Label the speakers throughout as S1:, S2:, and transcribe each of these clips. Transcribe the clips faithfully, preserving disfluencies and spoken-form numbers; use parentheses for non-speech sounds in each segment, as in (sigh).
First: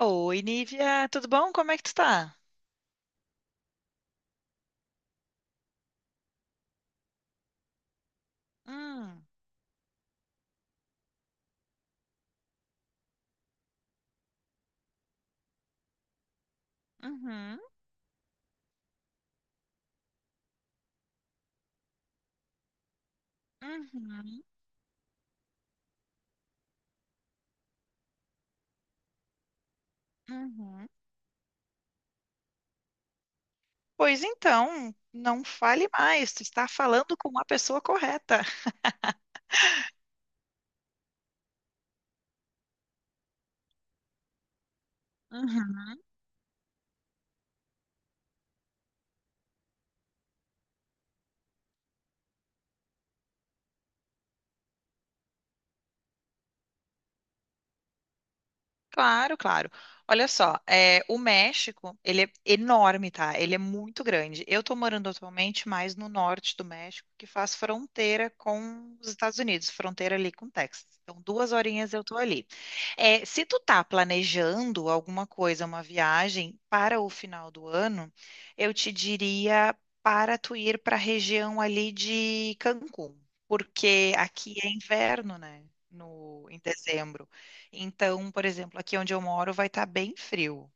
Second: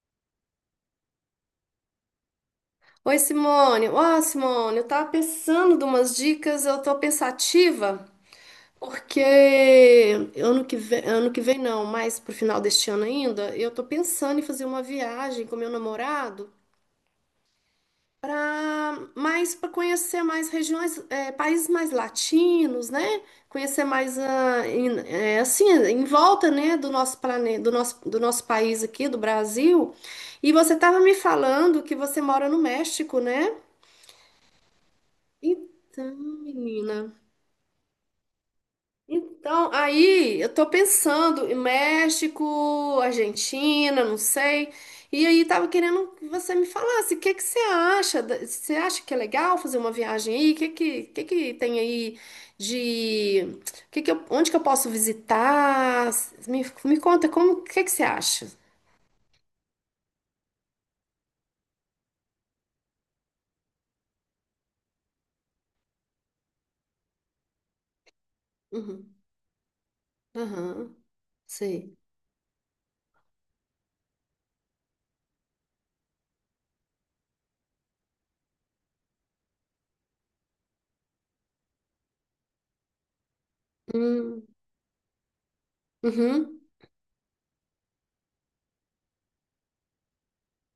S1: Oi, Nívia, tudo bom? Como é que tu tá?
S2: Oi, Simone. Ó, Simone, eu tava pensando de umas dicas, eu tô pensativa, porque
S1: Hum,
S2: ano que vem, ano que vem não, mas pro final deste ano ainda, eu tô pensando em fazer uma viagem com meu namorado
S1: uhum,
S2: para mais para conhecer mais regiões, é, países mais latinos, né? Conhecer mais
S1: uhum,
S2: ah, em- é, assim, em volta, né, do nosso planeta, do nosso, do nosso país aqui, do Brasil. E você
S1: uhum.
S2: tava me falando que você mora no México, né?
S1: Pois então, não fale
S2: Então,
S1: mais, tu está falando
S2: menina.
S1: com a pessoa correta. (laughs)
S2: Então, aí eu tô pensando em México, Argentina, não sei. E aí tava
S1: Uhum.
S2: querendo que você me falasse, o que que você acha? da- Você acha que é legal fazer uma viagem aí? O que que, que que tem aí de o que que eu- onde que eu posso visitar? Me, me conta como, o que que você acha?
S1: Claro, claro. Olha só, é, o México, ele é enorme, tá? Ele é muito grande. Eu tô morando atualmente mais no norte do México, que faz fronteira com os
S2: Uhum.
S1: Estados Unidos, fronteira ali com o Texas.
S2: Aham.
S1: Então, duas horinhas
S2: Sei.
S1: eu tô ali. É, se tu tá planejando alguma coisa, uma viagem para o final do ano, eu te diria para tu ir para a região ali de Cancún, porque
S2: Hum.
S1: aqui é inverno, né? No, em
S2: Uhum.
S1: dezembro. Então, por exemplo, aqui onde eu moro vai estar bem frio.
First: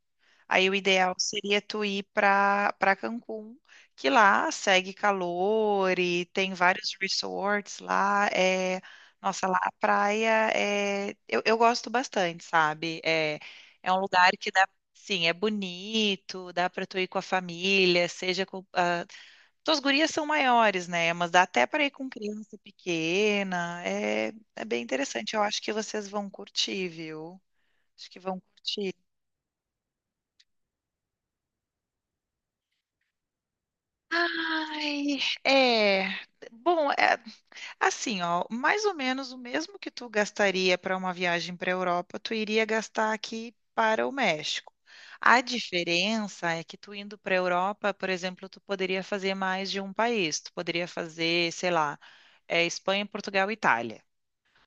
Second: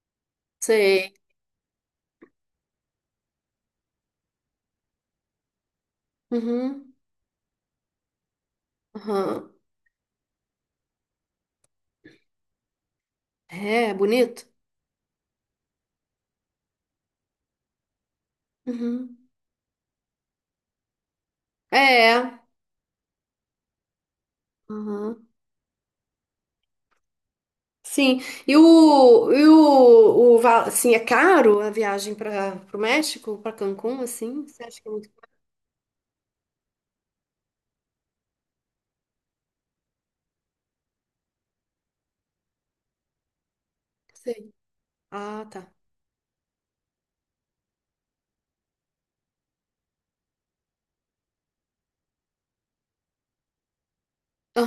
S1: Aí o
S2: Sei.
S1: ideal seria tu ir para para Cancún, que lá segue calor e tem
S2: Uhum.
S1: vários resorts lá. É, nossa,
S2: Aham.
S1: lá a praia é, eu, eu gosto bastante, sabe? É, é
S2: É,
S1: um lugar
S2: bonito?
S1: que dá, sim, é bonito, dá para tu ir com a família, seja com, ah,
S2: Uhum.
S1: tuas gurias são maiores, né? Mas dá até para ir com
S2: É.
S1: criança pequena. É, é bem
S2: Aham.
S1: interessante. Eu acho que vocês vão curtir, viu? Acho que
S2: Sim.
S1: vão
S2: E
S1: curtir.
S2: o, e o, o va- assim, é caro a viagem para o México, para Cancún, assim? Você acha que é muito.
S1: Ai, é. Bom, é, assim, ó, mais ou menos o mesmo que tu gastaria para uma viagem para a Europa, tu iria gastar aqui para o
S2: Sei.
S1: México. A
S2: Ah, tá.
S1: diferença é que tu indo para a Europa, por exemplo, tu poderia fazer mais de um país. Tu poderia fazer, sei lá, é, Espanha, Portugal e Itália.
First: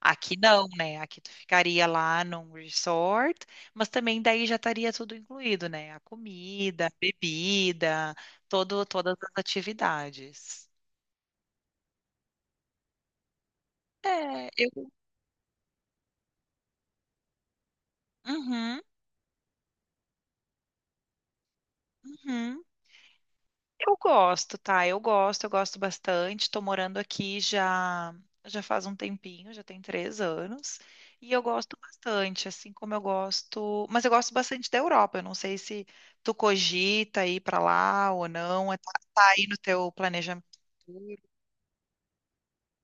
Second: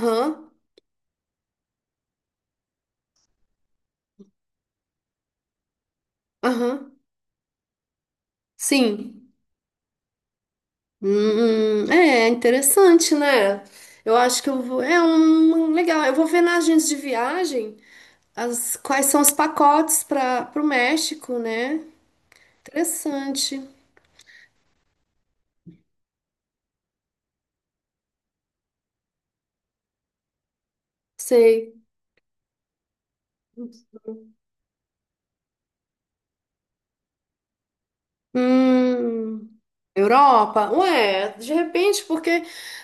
S1: Aqui não, né? Aqui tu ficaria lá num resort, mas também daí já estaria tudo incluído, né? A comida, a
S2: Aham.
S1: bebida, todo, todas
S2: Sim.
S1: as atividades.
S2: Hum, é interessante, né? Eu acho que
S1: É,
S2: eu vou.
S1: eu.
S2: É um um legal. Eu vou ver na agência de viagem as,
S1: Uhum,
S2: quais são os pacotes para o México, né?
S1: uhum.
S2: Interessante.
S1: Eu gosto, tá? Eu gosto, eu gosto bastante. Tô morando aqui já já faz um tempinho, já tem três anos. E eu
S2: Sei.
S1: gosto bastante, assim como eu gosto. Mas eu gosto bastante da Europa. Eu não sei se tu cogita ir pra lá ou não. É- Tá tá aí
S2: Hum,
S1: no teu planejamento.
S2: Europa? Ué, de repente, porque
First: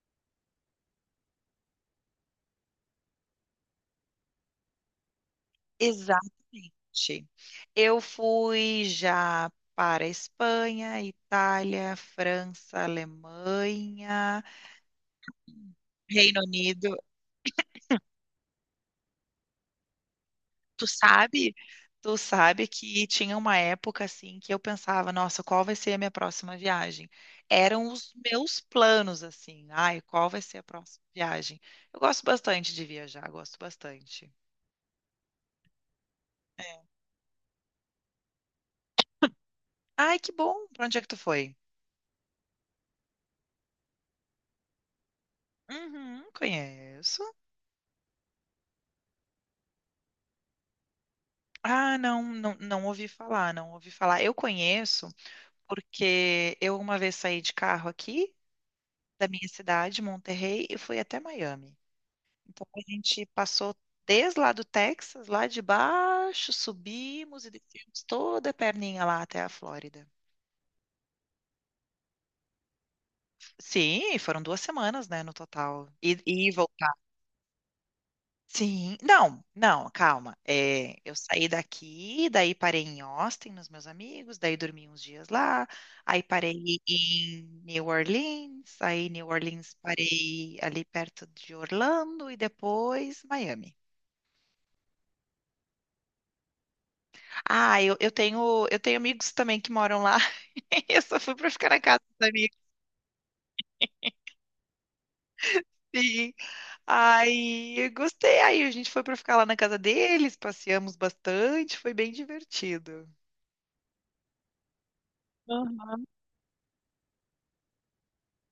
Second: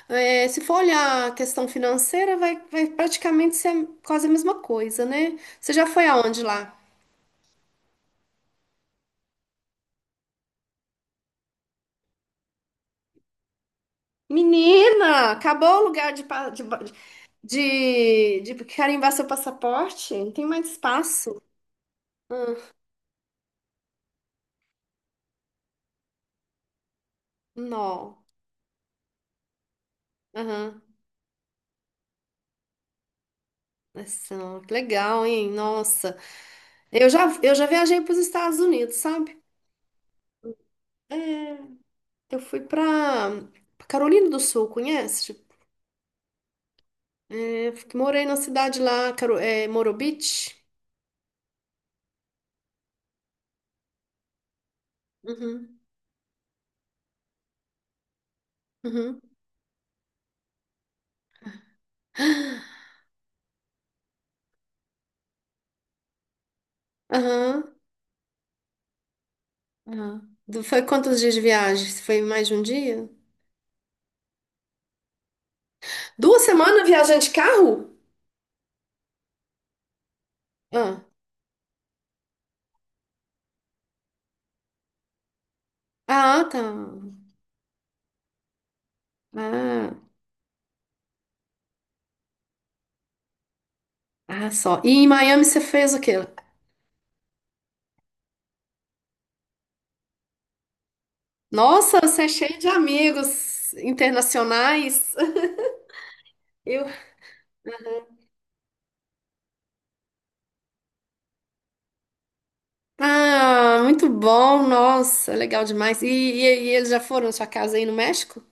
S2: é, se for olhar a questão financeira, vai, vai praticamente ser quase a mesma coisa, né? Você já foi aonde lá?
S1: Exatamente. Eu fui já para Espanha, Itália, França, Alemanha.
S2: Menina, acabou o lugar de,
S1: Reino
S2: pa- de, ba-
S1: Unido.
S2: de, de carimbar seu passaporte? Não tem mais
S1: Tu
S2: espaço.
S1: sabe, tu sabe que tinha uma época assim que eu pensava, nossa, qual vai ser a minha próxima viagem? Eram os
S2: Não.
S1: meus planos assim. Ai, qual vai ser a
S2: Aham.
S1: próxima viagem? Eu gosto bastante de viajar, gosto bastante.
S2: Nossa, nó, que legal, hein? Nossa.
S1: É.
S2: Eu já, eu já viajei para os Estados Unidos, sabe?
S1: Ai, que bom. Pra onde é que tu foi?
S2: É, eu fui para Carolina do Sul, conhece?
S1: Uhum, conheço.
S2: É, f- morei na cidade lá, Caro, é, Morobit.
S1: Ah, não, não, não ouvi falar, não ouvi falar. Eu conheço
S2: Uhum,
S1: porque eu uma vez saí de carro aqui
S2: uhum,
S1: da minha cidade, Monterrey, e fui até Miami. Então a gente passou desde lá do Texas, lá de baixo, subimos e
S2: aham,
S1: descemos toda a perninha lá até a Flórida.
S2: aham. Do- Foi quantos dias de viagem? Foi mais de um dia?
S1: Sim, foram duas semanas, né, no total. E,
S2: Duas
S1: e
S2: semanas
S1: voltar.
S2: viajando de carro?
S1: Sim, não, não, calma. É,
S2: Ah,
S1: eu saí daqui, daí parei em Austin, nos meus amigos, daí dormi uns dias lá, aí
S2: ah,
S1: parei
S2: tá.
S1: em New Orleans, aí em New Orleans
S2: Ah,
S1: parei ali perto de Orlando e depois Miami.
S2: ah, só. E em Miami você fez o quê?
S1: Ah, eu, eu tenho, eu tenho amigos também que moram lá. (laughs) Eu só fui pra ficar na
S2: Nossa,
S1: casa
S2: você é
S1: dos amigos.
S2: cheio de amigos internacionais.
S1: Sim.
S2: Eu...
S1: Aí, eu gostei. Aí a gente foi pra ficar lá na casa deles, passeamos bastante, foi bem divertido.
S2: Ah, muito bom, nossa, legal
S1: Aham.
S2: demais. E, e, e eles já foram na sua casa aí no México?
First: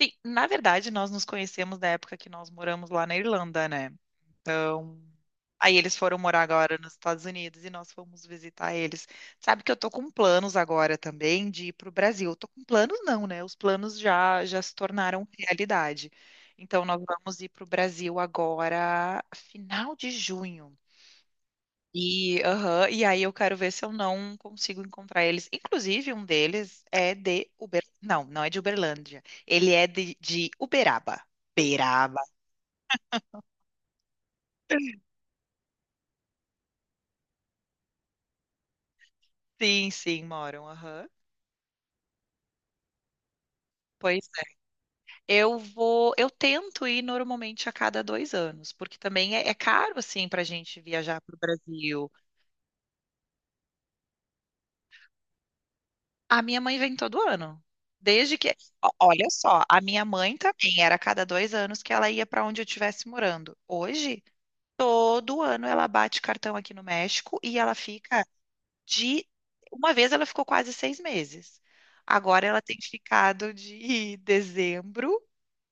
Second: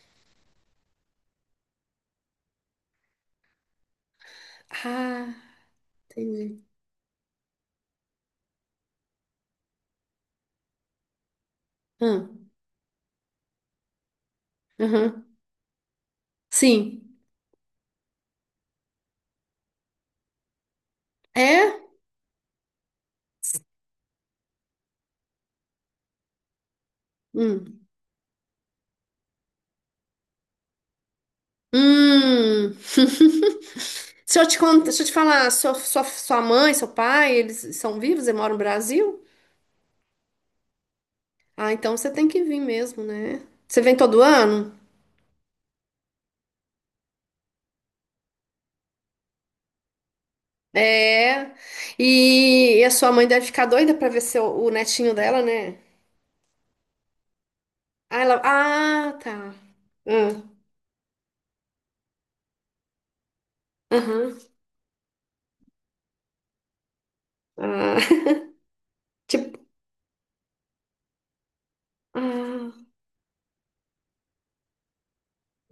S1: Sim, na verdade, nós nos conhecemos da época que nós moramos lá na Irlanda, né? Então,
S2: Ah,
S1: aí eles foram morar
S2: entendi.
S1: agora nos Estados Unidos e nós fomos visitar eles. Sabe que eu tô com planos agora também de ir pro
S2: Ah,
S1: Brasil. Tô com planos não, né? Os planos já já se
S2: aham.
S1: tornaram realidade. Então nós
S2: Sim.
S1: vamos ir pro Brasil agora, final de junho.
S2: É?
S1: E, aham, e aí eu quero ver se eu não consigo encontrar eles. Inclusive, um deles é de
S2: Hum.
S1: Uber... Não, não é de Uberlândia. Ele é de, de Uberaba. Beraba.
S2: Hum. (laughs) Se eu te contar,
S1: (laughs)
S2: se eu te falar, sua, sua, sua mãe, seu pai, eles são vivos, eles moram no Brasil?
S1: Sim, sim, moram. Aham.
S2: Ah, então você tem que vir mesmo, né? Você vem todo
S1: Pois é.
S2: ano?
S1: Eu vou, eu tento ir normalmente a cada dois anos, porque também é, é caro assim para a gente viajar para o
S2: É.
S1: Brasil.
S2: E, e a sua mãe deve ficar doida pra ver seu, o netinho dela, né?
S1: A minha mãe vem todo ano,
S2: Ah,
S1: desde
S2: ela,
S1: que, ó,
S2: ah,
S1: olha
S2: tá.
S1: só, a minha mãe
S2: Ah,
S1: também era a cada dois anos que ela ia para onde eu estivesse morando. Hoje,
S2: aham.
S1: todo ano ela bate cartão aqui no México e ela
S2: Ah,
S1: fica de
S2: (laughs) tipo,
S1: uma vez ela ficou quase seis meses. Agora ela tem
S2: ah,
S1: ficado de (laughs) dezembro,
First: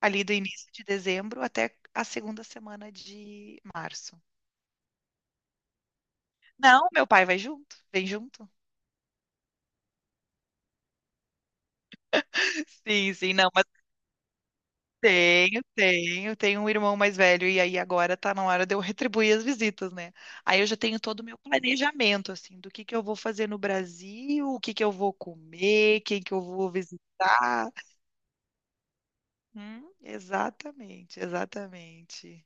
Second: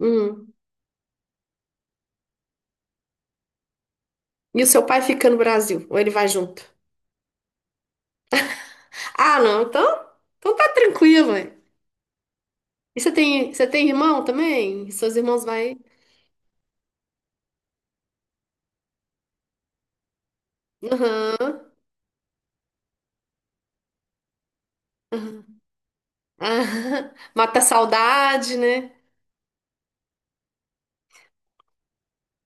S1: ali do início de dezembro até a segunda semana de março.
S2: E o seu pai fica no Brasil? Ou ele vai junto?
S1: Não, meu pai vai junto, vem junto.
S2: Ah, não, então, então tá tranquilo. E você
S1: Sim, sim, não,
S2: tem,
S1: mas
S2: você tem irmão também? Seus irmãos
S1: tenho,
S2: vai.
S1: tenho, tenho um irmão mais velho e aí agora tá na hora de eu retribuir as visitas, né? Aí eu já tenho todo o meu
S2: Aham.
S1: planejamento, assim, do que que eu vou fazer no Brasil, o que que eu vou comer, quem que eu vou
S2: Ah, (laughs) mata a
S1: visitar.
S2: saudade, né?
S1: Hum, exatamente, exatamente.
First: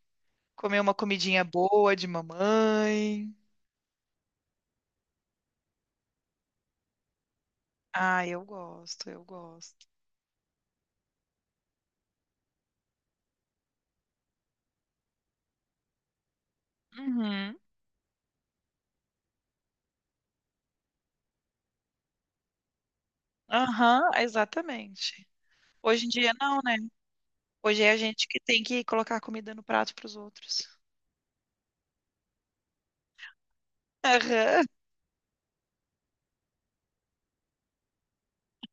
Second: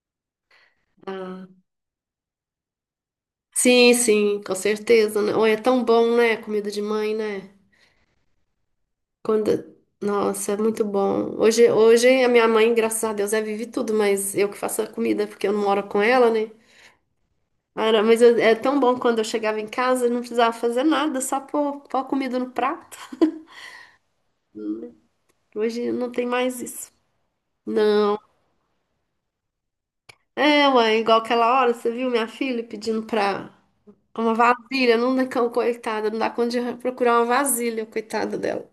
S1: Comer uma comidinha
S2: Ah,
S1: boa de mamãe.
S2: sim, sim, com certeza, né? Oi, é tão bom, né? Comida de mãe, né?
S1: Ah, eu gosto, eu
S2: Quando...
S1: gosto.
S2: Nossa, é muito bom. Hoje, hoje a minha mãe, graças a Deus, é vive tudo, mas eu que faço a comida, porque eu não moro com ela, né?
S1: Uhum.
S2: Cara, mas eu- é tão bom quando eu chegava em casa e não precisava fazer nada, só pôr, pôr a comida no prato.
S1: Aham, exatamente.
S2: Hoje
S1: Hoje em
S2: não tem
S1: dia não,
S2: mais
S1: né?
S2: isso.
S1: Hoje é a gente que tem que colocar comida no prato para os
S2: É,
S1: outros.
S2: mãe, igual aquela hora, você viu minha filha pedindo pra uma
S1: Aham,
S2: vasilha, não dá cão, coitada, não dá conta de procurar uma vasilha, coitada dela.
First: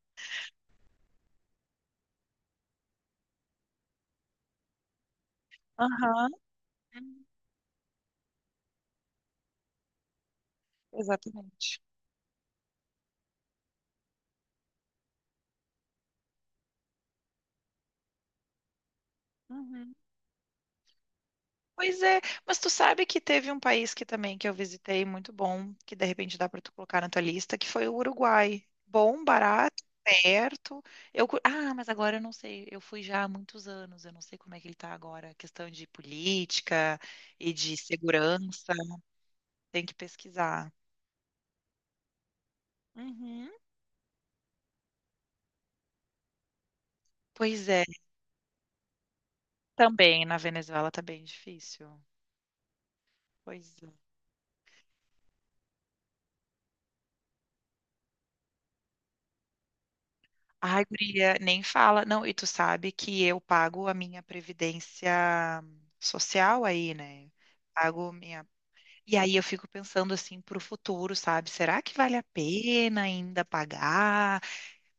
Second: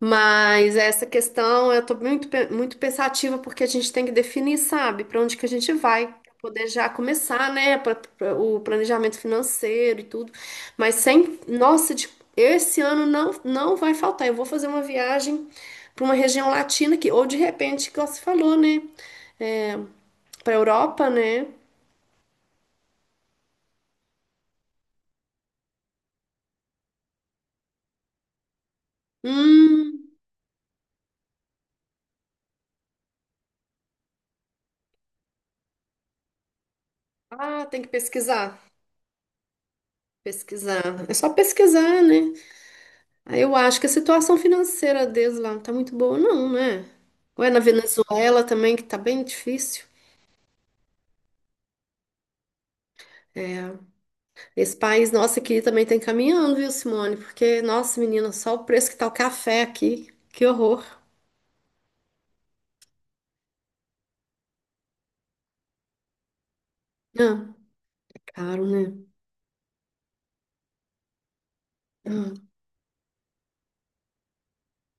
S2: Mas essa questão eu tô muito, pe- muito pensativa porque a gente tem que definir, sabe, pra onde que a gente vai,
S1: aham.
S2: pra poder já
S1: Hum,
S2: começar, né, pra, pra- o planejamento financeiro e tudo. Mas sem,
S1: exatamente.
S2: nossa, de- esse ano não, não vai faltar. Eu vou fazer uma viagem pra uma região latina que, ou de repente, igual você falou, né, é,
S1: Uhum.
S2: pra Europa, né?
S1: Pois é, mas tu sabe que teve um país que também que eu visitei muito bom, que de repente dá para tu colocar na tua lista, que foi o Uruguai. Bom, barato,
S2: Hum,
S1: perto. Eu, cu- ah, mas agora eu não sei, eu fui já há muitos anos, eu não sei como é que ele tá agora, questão de política e
S2: ah,
S1: de
S2: tem que pesquisar.
S1: segurança, tem que pesquisar.
S2: Pesquisar. É só pesquisar, né? Aí
S1: Uhum.
S2: eu acho que a situação financeira deles lá não tá muito boa, não, né? Ou é na
S1: Pois é,
S2: Venezuela também, que tá bem difícil.
S1: também na Venezuela tá bem difícil.
S2: É,
S1: Pois é.
S2: esse país nosso aqui também tá encaminhando, viu, Simone? Porque, nossa, menina, só o preço que tá o café aqui. Que horror.
S1: Ai, guria, nem fala. Não, e tu sabe que eu pago a minha previdência social aí, né?
S2: Ah,
S1: Pago minha.
S2: caro, né?
S1: E aí eu fico pensando assim pro futuro, sabe? Será que vale a
S2: Ah,
S1: pena ainda pagar?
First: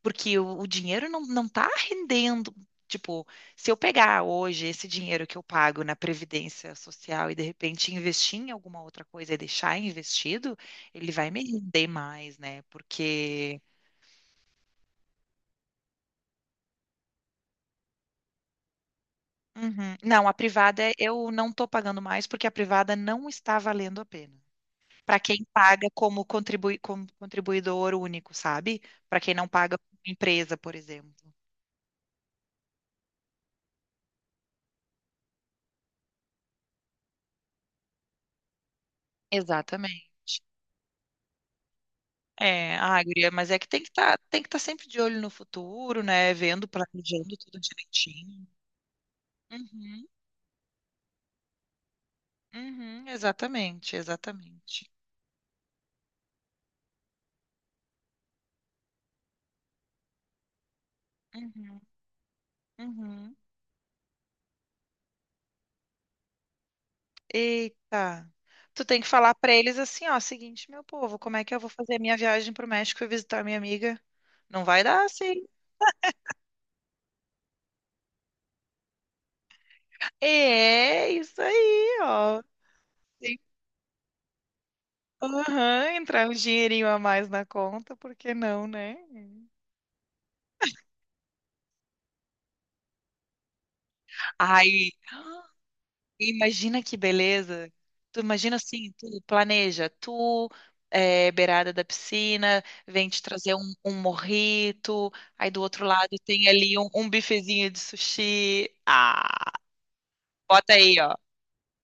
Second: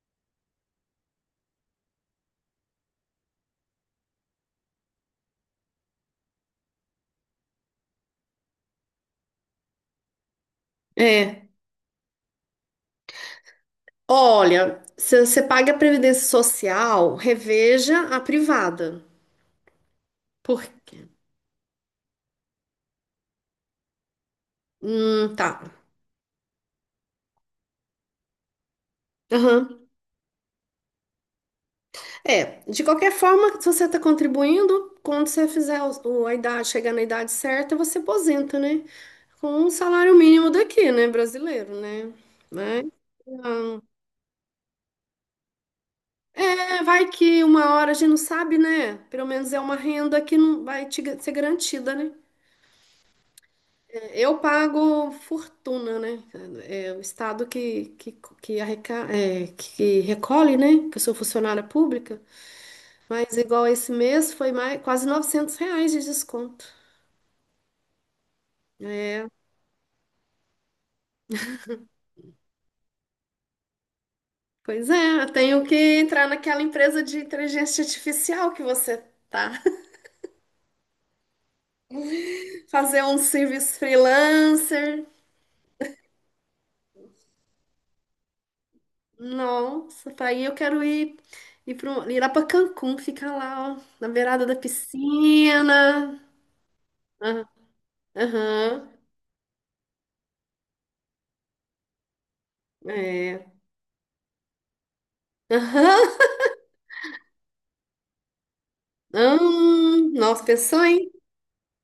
S1: Porque o, o dinheiro não, não tá rendendo. Tipo, se eu pegar hoje esse dinheiro que eu pago na previdência social e de repente investir em alguma outra coisa e deixar investido, ele vai me
S2: é.
S1: render mais, né? Porque
S2: Olha, se você paga a Previdência Social, reveja a privada.
S1: uhum. Não, a
S2: Por
S1: privada
S2: quê?
S1: eu não estou pagando mais porque a privada não está valendo a pena. Para
S2: Hum,
S1: quem
S2: tá.
S1: paga como, contribui, como contribuidor único, sabe? Para quem não paga
S2: Aham.
S1: como empresa, por exemplo.
S2: É, de qualquer forma, se você está contribuindo, quando você fizer o, o- a idade, chegar na idade certa, você aposenta, né? Com um
S1: Exatamente.
S2: salário mínimo daqui, né? Brasileiro, né?
S1: É,
S2: Né?
S1: ah, guria, mas é que
S2: Então,
S1: tem que estar tem que estar sempre de olho no futuro, né? Vendo,
S2: é, vai
S1: planejando
S2: que
S1: tudo
S2: uma hora a gente não
S1: direitinho.
S2: sabe, né? Pelo menos é uma
S1: Uhum,
S2: renda que não vai te ga- ser garantida, né?
S1: uhum, exatamente,
S2: Eu
S1: exatamente.
S2: pago fortuna, né? É o Estado que, que, que, arreca, é, que recolhe, né? Que eu sou funcionária
S1: Uhum,
S2: pública. Mas
S1: uhum.
S2: igual esse mês foi mais, quase novecentos reais de desconto.
S1: Eita. Tu tem que
S2: É,
S1: falar pra eles assim, ó, seguinte, meu povo, como é que eu vou fazer a minha viagem pro México e visitar minha amiga? Não vai
S2: pois
S1: dar
S2: é, eu
S1: assim.
S2: tenho que entrar naquela empresa de inteligência artificial que você tá. (laughs)
S1: É isso aí, ó.
S2: Fazer um
S1: Sim.
S2: serviço freelancer.
S1: Aham, entrar um dinheirinho a mais na conta, por que não, né?
S2: Nossa, pra aí eu quero ir, ir, pro, ir lá pra Cancún, ficar lá, ó, na beirada da
S1: Ai,
S2: piscina.
S1: imagina que
S2: Ah,
S1: beleza. Tu imagina assim,
S2: aham,
S1: tu planeja, tu é, beirada da piscina, vem te
S2: é.
S1: trazer um, um morrito, aí do outro
S2: Aham,
S1: lado tem ali um, um bifezinho de sushi. Ah.
S2: hum, nossa,
S1: Bota
S2: pensou,
S1: aí,
S2: hein?
S1: ó.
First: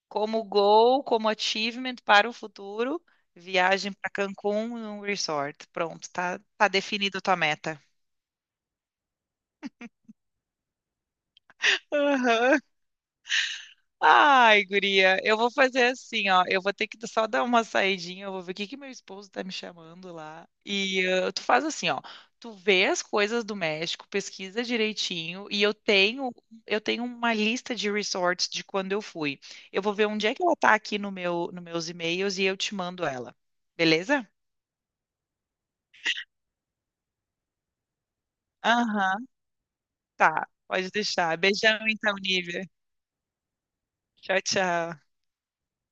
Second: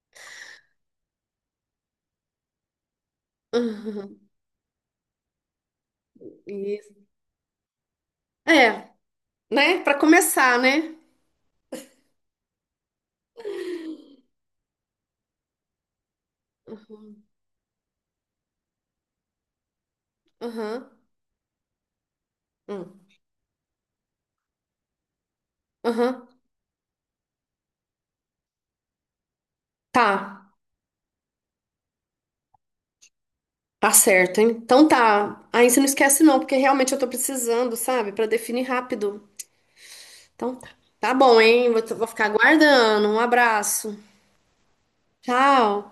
S1: Como goal, como achievement para o futuro, viagem para
S2: Aham,
S1: Cancún num resort. Pronto, tá, tá,
S2: isso.
S1: definido a tua meta.
S2: É, né? Pra começar, né?
S1: Aham. Ai, guria, eu vou fazer assim, ó. Eu vou ter que só dar uma saidinha, eu vou ver o que que meu esposo tá me chamando lá.
S2: Aham,
S1: E eh, tu faz assim, ó. Tu vê
S2: hum,
S1: as coisas do México, pesquisa direitinho, e eu
S2: aham,
S1: tenho eu tenho uma lista de resorts de quando eu fui. Eu vou ver onde é
S2: tá.
S1: que ela tá aqui no meu nos meus e-mails e eu te mando ela.
S2: Tá
S1: Beleza?
S2: certo, hein? Então tá. Aí você não esquece não, porque realmente eu tô precisando, sabe? Pra definir rápido.
S1: Aham, tá.
S2: Então tá.
S1: Pode
S2: Tá
S1: deixar.
S2: bom, hein?
S1: Beijão
S2: Vou, vou
S1: então,
S2: ficar
S1: Nívia.
S2: aguardando. Um abraço.
S1: Tchau, tchau.
S2: Tchau.